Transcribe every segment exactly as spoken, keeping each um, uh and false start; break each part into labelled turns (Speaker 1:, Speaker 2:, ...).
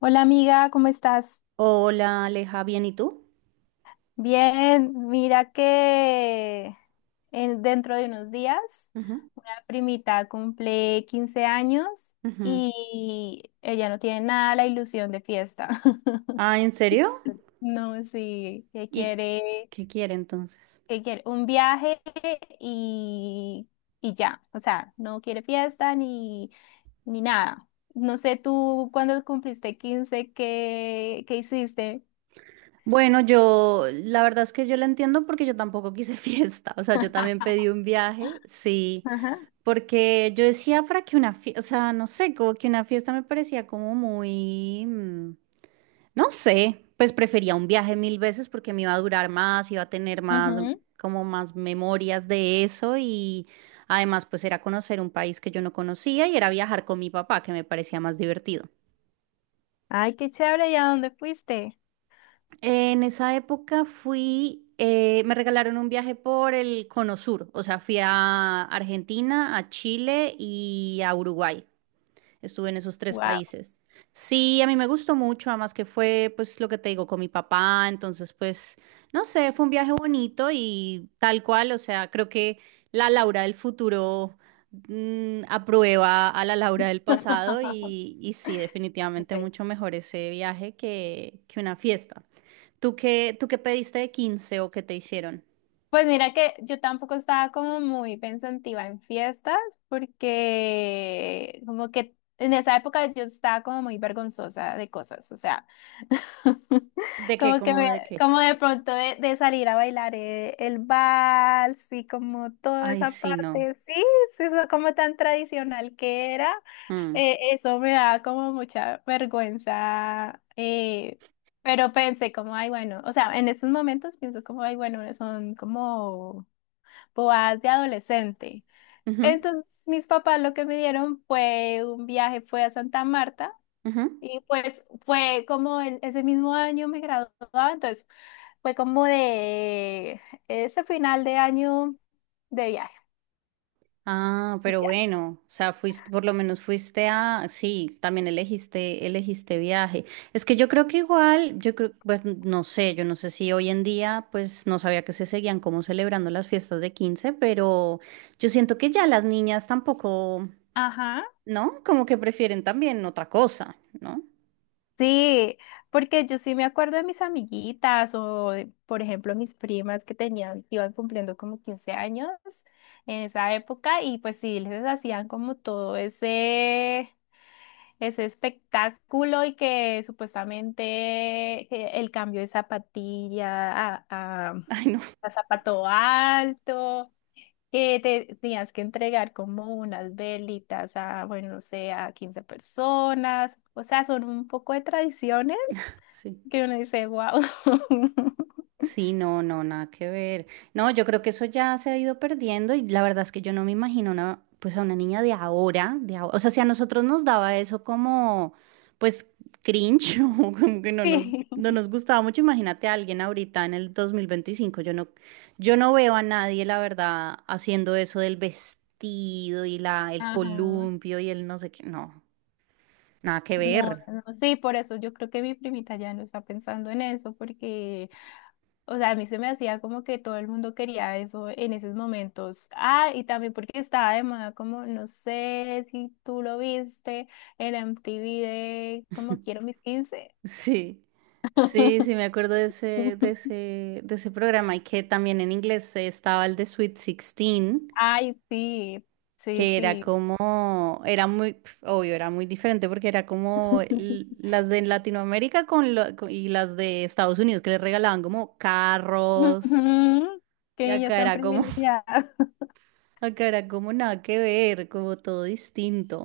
Speaker 1: Hola amiga, ¿cómo estás?
Speaker 2: Hola, Aleja, ¿bien y tú?
Speaker 1: Bien, mira que en- dentro de unos días
Speaker 2: Ujú,
Speaker 1: una primita cumple quince años
Speaker 2: ujú.
Speaker 1: y ella no tiene nada la ilusión de fiesta.
Speaker 2: Ah, ¿en serio?
Speaker 1: No, sí, que
Speaker 2: ¿Y
Speaker 1: quiere,
Speaker 2: qué quiere entonces?
Speaker 1: que quiere un viaje y, y ya, o sea, no quiere fiesta ni, ni nada. No sé tú cuando cumpliste quince, ¿qué, qué hiciste?
Speaker 2: Bueno, yo, la verdad es que yo la entiendo porque yo tampoco quise fiesta, o sea, yo también pedí un viaje, sí. Porque yo decía para que una fiesta, o sea, no sé, como que una fiesta me parecía como muy, mm, no sé, pues prefería un viaje mil veces porque me iba a durar más, iba a tener más,
Speaker 1: Ajá.
Speaker 2: como más memorias de eso. Y además pues era conocer un país que yo no conocía y era viajar con mi papá, que me parecía más divertido.
Speaker 1: Ay, qué chévere, ¿y a dónde fuiste?
Speaker 2: En esa época fui, eh, me regalaron un viaje por el Cono Sur, o sea, fui a Argentina, a Chile y a Uruguay. Estuve en esos tres
Speaker 1: Wow.
Speaker 2: países. Sí, a mí me gustó mucho, además que fue, pues, lo que te digo, con mi papá, entonces, pues, no sé, fue un viaje bonito y tal cual, o sea, creo que la Laura del futuro mm, aprueba a la Laura del pasado y, y sí, definitivamente mucho mejor ese viaje que, que una fiesta. ¿Tú qué, tú qué pediste de quince o qué te hicieron?
Speaker 1: Pues mira que yo tampoco estaba como muy pensativa en fiestas porque como que en esa época yo estaba como muy vergonzosa de cosas, o sea,
Speaker 2: ¿De qué?
Speaker 1: como que
Speaker 2: ¿Cómo
Speaker 1: me,
Speaker 2: de qué?
Speaker 1: como de pronto de, de salir a bailar eh, el vals y como toda
Speaker 2: Ay,
Speaker 1: esa
Speaker 2: sí, no.
Speaker 1: parte, sí, sí, eso como tan tradicional que era,
Speaker 2: Mm.
Speaker 1: eh, eso me daba como mucha vergüenza. eh, Pero pensé como, ay, bueno, o sea, en estos momentos pienso como, ay, bueno, son como boas de adolescente.
Speaker 2: Ujú,
Speaker 1: Entonces, mis papás lo que me dieron fue un viaje, fue a Santa Marta,
Speaker 2: ujú.
Speaker 1: y pues fue como el- ese mismo año me graduaba, entonces fue como de ese final de año de viaje.
Speaker 2: Ah,
Speaker 1: Y
Speaker 2: pero
Speaker 1: ya.
Speaker 2: bueno, o sea, fuiste, por lo menos fuiste a, sí, también elegiste, elegiste viaje. Es que yo creo que igual, yo creo, pues no sé, yo no sé si hoy en día, pues no sabía que se seguían como celebrando las fiestas de quince, pero yo siento que ya las niñas tampoco,
Speaker 1: Ajá.
Speaker 2: ¿no? Como que prefieren también otra cosa, ¿no?
Speaker 1: Sí, porque yo sí me acuerdo de mis amiguitas o, de, por ejemplo, mis primas que tenían, que iban cumpliendo como quince años en esa época y pues sí, les hacían como todo ese, ese espectáculo y que supuestamente eh, el cambio de zapatilla a, a,
Speaker 2: Ay, no,
Speaker 1: a zapato alto que te tenías que entregar como unas velitas a, bueno, no sé, a quince personas. O sea, son un poco de tradiciones
Speaker 2: sí.
Speaker 1: que uno dice, wow.
Speaker 2: Sí, no, no, nada que ver. No, yo creo que eso ya se ha ido perdiendo y la verdad es que yo no me imagino una, pues a una niña de ahora, de ahora. O sea, si a nosotros nos daba eso como, pues, cringe o como que no nos,
Speaker 1: Sí.
Speaker 2: no nos gustaba mucho, imagínate a alguien ahorita en el dos mil veinticinco. Yo no, yo no veo a nadie, la verdad, haciendo eso del vestido y la, el
Speaker 1: Ajá.
Speaker 2: columpio y el no sé qué. No, nada que
Speaker 1: No,
Speaker 2: ver.
Speaker 1: no, sí, por eso yo creo que mi primita ya no está pensando en eso, porque, o sea, a mí se me hacía como que todo el mundo quería eso en esos momentos. Ah, y también porque estaba de moda, como, no sé si tú lo viste, el M T V de como quiero mis quince.
Speaker 2: Sí, sí, sí, me acuerdo de ese, de ese, de ese programa y que también en inglés estaba el de Sweet Sixteen,
Speaker 1: Ay, sí, sí,
Speaker 2: que era
Speaker 1: sí.
Speaker 2: como, era muy, pf, obvio, era muy diferente porque era como l- las de Latinoamérica con lo- co- y las de Estados Unidos que les regalaban como carros.
Speaker 1: Ujú,
Speaker 2: Y
Speaker 1: que ellas
Speaker 2: acá
Speaker 1: están
Speaker 2: era como,
Speaker 1: privilegiadas.
Speaker 2: acá era como nada que ver, como todo distinto.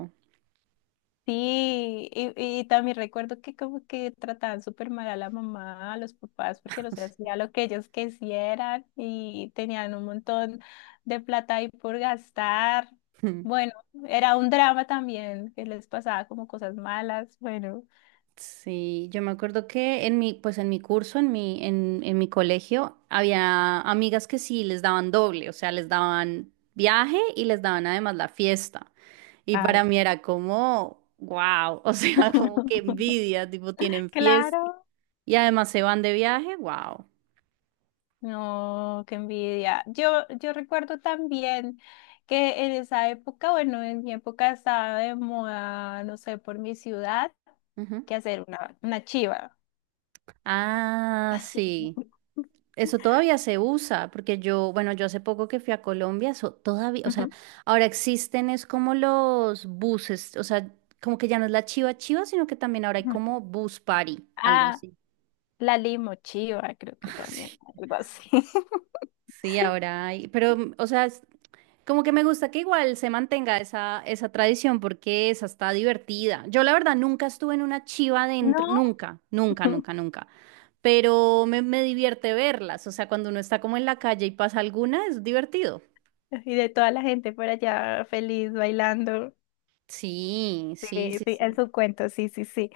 Speaker 1: Sí, y, y también recuerdo que como que trataban súper mal a la mamá, a los papás, porque no se hacía lo que ellos quisieran y tenían un montón de plata ahí por gastar. Bueno, era un drama también, que les pasaba como cosas malas. Bueno,
Speaker 2: Sí, yo me acuerdo que en mi, pues en mi curso, en mi, en, en mi colegio, había amigas que sí les daban doble, o sea, les daban viaje y les daban además la fiesta. Y
Speaker 1: ay,
Speaker 2: para mí era como, wow, o sea, como que envidia, tipo, tienen fiesta
Speaker 1: claro.
Speaker 2: y además se van de viaje, wow.
Speaker 1: No, qué envidia. Yo, yo recuerdo también que en esa época, bueno, en mi época estaba de moda, no sé, por mi ciudad, que hacer una, una chiva.
Speaker 2: Ah, sí. Eso todavía se usa, porque yo, bueno, yo hace poco que fui a Colombia, eso todavía, o sea,
Speaker 1: Ujú.
Speaker 2: ahora existen es como los buses, o sea, como que ya no es la chiva chiva, sino que también ahora hay
Speaker 1: Ujú.
Speaker 2: como bus party, algo
Speaker 1: Ah,
Speaker 2: así.
Speaker 1: la limochiva, creo que también, algo así.
Speaker 2: Sí, sí, ahora hay, pero, mm, o sea, es como que me gusta que igual se mantenga esa, esa tradición, porque esa está divertida. Yo la verdad nunca estuve en una chiva dentro,
Speaker 1: No,
Speaker 2: nunca, nunca, nunca, nunca, pero me, me divierte verlas, o sea, cuando uno está como en la calle y pasa alguna, es divertido.
Speaker 1: y de toda la gente por allá feliz bailando.
Speaker 2: Sí, sí,
Speaker 1: Sí,
Speaker 2: sí,
Speaker 1: sí, en
Speaker 2: sí.
Speaker 1: su cuento, sí, sí, sí.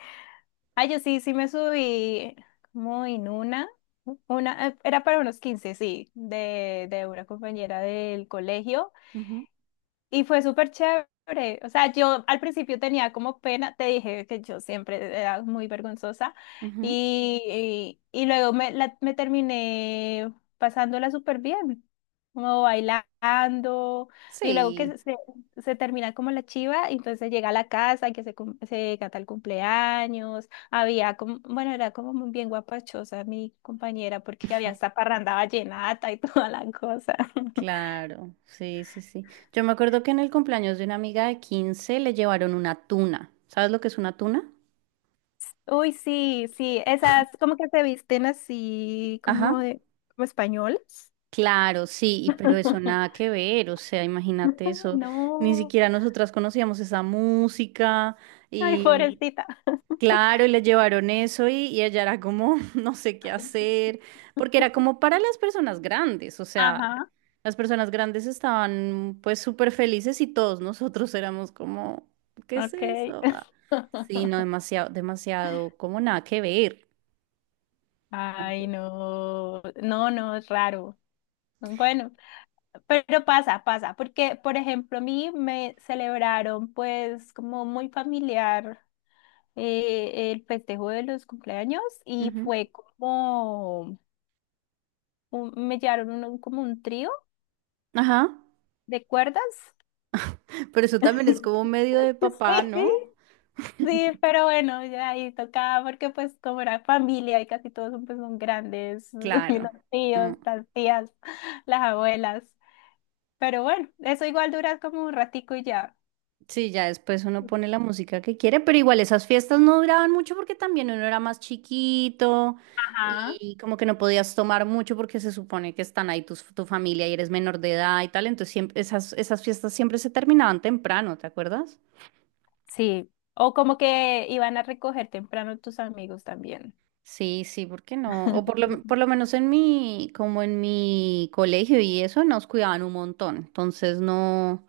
Speaker 1: Ah, yo sí, sí me subí como en una, una, eh, era para unos quince, sí, de, de una compañera del colegio.
Speaker 2: Ujú,
Speaker 1: Y fue súper chévere. O sea, yo al principio tenía como pena, te dije que yo siempre era muy vergonzosa
Speaker 2: ujú.
Speaker 1: y, y, y luego me, la- me terminé pasándola súper bien, como bailando y luego
Speaker 2: Sí,
Speaker 1: que se, se termina como la chiva, y entonces llega a la casa y que se, cum- se canta el cumpleaños. Había como, bueno, era como muy bien guapachosa mi compañera porque había hasta parranda vallenata y toda la cosa.
Speaker 2: claro, sí, sí, sí. Yo me acuerdo que en el cumpleaños de una amiga de quince le llevaron una tuna. ¿Sabes lo que es una tuna?
Speaker 1: Uy, sí, sí, esas como que se visten así
Speaker 2: Ajá.
Speaker 1: como de, como españoles.
Speaker 2: Claro, sí, y pero eso nada que ver, o sea, imagínate eso, ni
Speaker 1: No,
Speaker 2: siquiera nosotras conocíamos esa música
Speaker 1: ay, sí,
Speaker 2: y.
Speaker 1: pobrecita.
Speaker 2: Claro, y le llevaron eso y, y ella era como, no sé qué hacer, porque era como para las personas grandes, o sea,
Speaker 1: Ajá,
Speaker 2: las personas grandes estaban pues súper felices y todos nosotros éramos como, ¿qué es
Speaker 1: ok.
Speaker 2: eso? Ah, sí, no, demasiado, demasiado, como nada que ver. Nada que
Speaker 1: Ay, no, no, no, es raro. Bueno, pero pasa, pasa, porque, por ejemplo, a mí me celebraron pues como muy familiar eh, el festejo de los cumpleaños
Speaker 2: ver.
Speaker 1: y
Speaker 2: Ujú.
Speaker 1: fue como, un- me llevaron un- como un trío
Speaker 2: Ajá,
Speaker 1: de cuerdas.
Speaker 2: pero eso también es como medio de papá, ¿no?
Speaker 1: Sí, sí, pero bueno, ya ahí tocaba porque pues como era familia y casi todos son, pues, son grandes, los
Speaker 2: Claro. Mm.
Speaker 1: tíos, las tías, las abuelas, pero bueno, eso igual dura como un ratico y ya.
Speaker 2: Sí, ya después uno pone la música que quiere, pero igual esas fiestas no duraban mucho porque también uno era más chiquito
Speaker 1: Ajá.
Speaker 2: y como que no podías tomar mucho porque se supone que están ahí tus, tu familia y eres menor de edad y tal, entonces siempre, esas, esas fiestas siempre se terminaban temprano, ¿te acuerdas?
Speaker 1: Sí, o como que iban a recoger temprano tus amigos también.
Speaker 2: Sí, sí, ¿por qué no? O por lo, por lo menos en mi, como en mi colegio y eso, nos cuidaban un montón. Entonces no,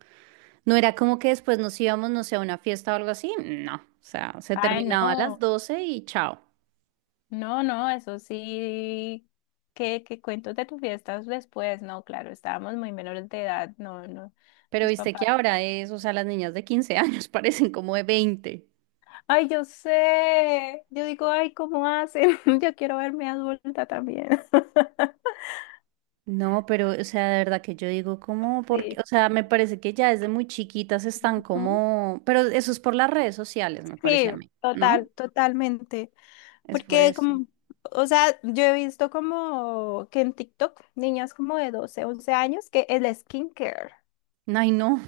Speaker 2: no era como que después nos íbamos, no sé, a una fiesta o algo así. No, o sea, se
Speaker 1: Ay,
Speaker 2: terminaba a las
Speaker 1: no,
Speaker 2: doce y chao.
Speaker 1: no, no, eso sí, que, que cuentos de tus fiestas después, no, claro, estábamos muy menores de edad, no, no,
Speaker 2: Pero
Speaker 1: tus
Speaker 2: viste que
Speaker 1: papás.
Speaker 2: ahora es, o sea, las niñas de quince años parecen como de veinte.
Speaker 1: Ay, yo sé. Yo digo, ay, ¿cómo hacen? Yo quiero verme adulta también.
Speaker 2: No, pero, o sea, de verdad que yo digo, ¿cómo? Porque,
Speaker 1: Sí.
Speaker 2: o sea, me parece que ya desde muy chiquitas están
Speaker 1: Ujú.
Speaker 2: como, pero eso es por las redes sociales, me parece
Speaker 1: Sí,
Speaker 2: a mí, ¿no?
Speaker 1: total, totalmente.
Speaker 2: Es por
Speaker 1: Porque
Speaker 2: eso.
Speaker 1: como, o sea, yo he visto como que en TikTok niñas como de doce, once años que el skincare.
Speaker 2: Ay, no,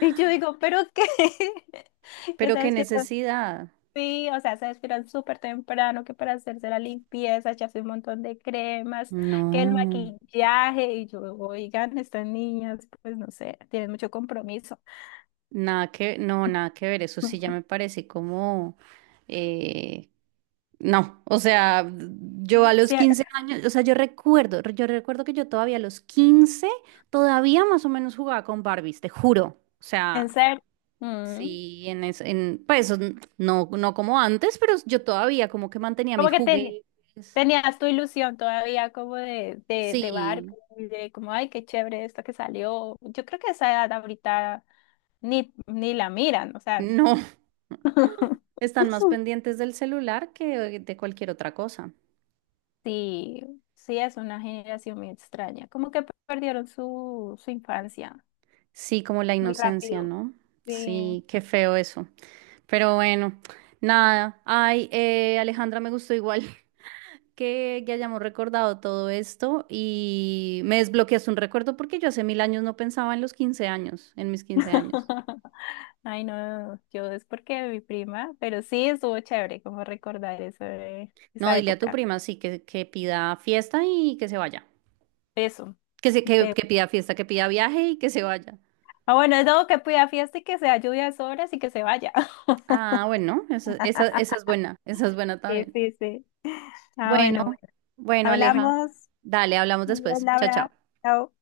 Speaker 1: Y yo digo, ¿pero qué? Que
Speaker 2: pero
Speaker 1: se
Speaker 2: qué
Speaker 1: despierta.
Speaker 2: necesidad.
Speaker 1: Sí, o sea, se despiertan súper temprano que para hacerse la limpieza, echarse un montón de cremas, que el
Speaker 2: No,
Speaker 1: maquillaje, y yo, oigan, estas niñas, pues no sé, tienen mucho compromiso.
Speaker 2: nada que, no, nada que ver. Eso sí ya me parece como, eh, no, o sea, yo a los
Speaker 1: Sí,
Speaker 2: quince años, o sea, yo recuerdo, yo recuerdo que yo todavía a los quince todavía más o menos jugaba con Barbies, te juro. O
Speaker 1: en
Speaker 2: sea,
Speaker 1: serio. Mm.
Speaker 2: sí, en, es- en pues n- no, no como antes, pero yo todavía como que mantenía
Speaker 1: Como
Speaker 2: mis
Speaker 1: que ten-
Speaker 2: juguetes.
Speaker 1: Tenías tu ilusión todavía como de, de, de Barbie,
Speaker 2: Sí,
Speaker 1: de como, ay, qué chévere esto que salió. Yo creo que esa edad ahorita ni, ni la miran, o sea.
Speaker 2: no, están más pendientes del celular que de cualquier otra cosa.
Speaker 1: Sí, sí, es una generación muy extraña. Como que perdieron su, su infancia.
Speaker 2: Sí, como la
Speaker 1: Muy
Speaker 2: inocencia,
Speaker 1: rápido.
Speaker 2: ¿no?
Speaker 1: Sí.
Speaker 2: Sí, qué feo eso. Pero bueno, nada. Ay, eh, Alejandra, me gustó igual que, que hayamos recordado todo esto y me desbloqueas un recuerdo porque yo hace mil años no pensaba en los quince años, en mis quince años.
Speaker 1: Ay, no, yo es porque mi prima, pero sí estuvo chévere como recordar eso de-
Speaker 2: No,
Speaker 1: esa
Speaker 2: dile a tu
Speaker 1: época.
Speaker 2: prima, sí, que, que pida fiesta y que se vaya.
Speaker 1: Eso.
Speaker 2: Que, se, que,
Speaker 1: Te-
Speaker 2: que pida fiesta, que pida viaje y que se vaya.
Speaker 1: ah, bueno, es todo que pida fiesta y que sea lluvia horas y que se vaya.
Speaker 2: Ah, bueno, esa, esa, esa es buena, esa es buena
Speaker 1: Sí,
Speaker 2: también.
Speaker 1: sí, sí. Ah,
Speaker 2: Bueno,
Speaker 1: bueno, bueno. Bueno,
Speaker 2: bueno, Aleja,
Speaker 1: hablamos.
Speaker 2: dale, hablamos
Speaker 1: Adiós,
Speaker 2: después. Chao, chao.
Speaker 1: Laura. Chao.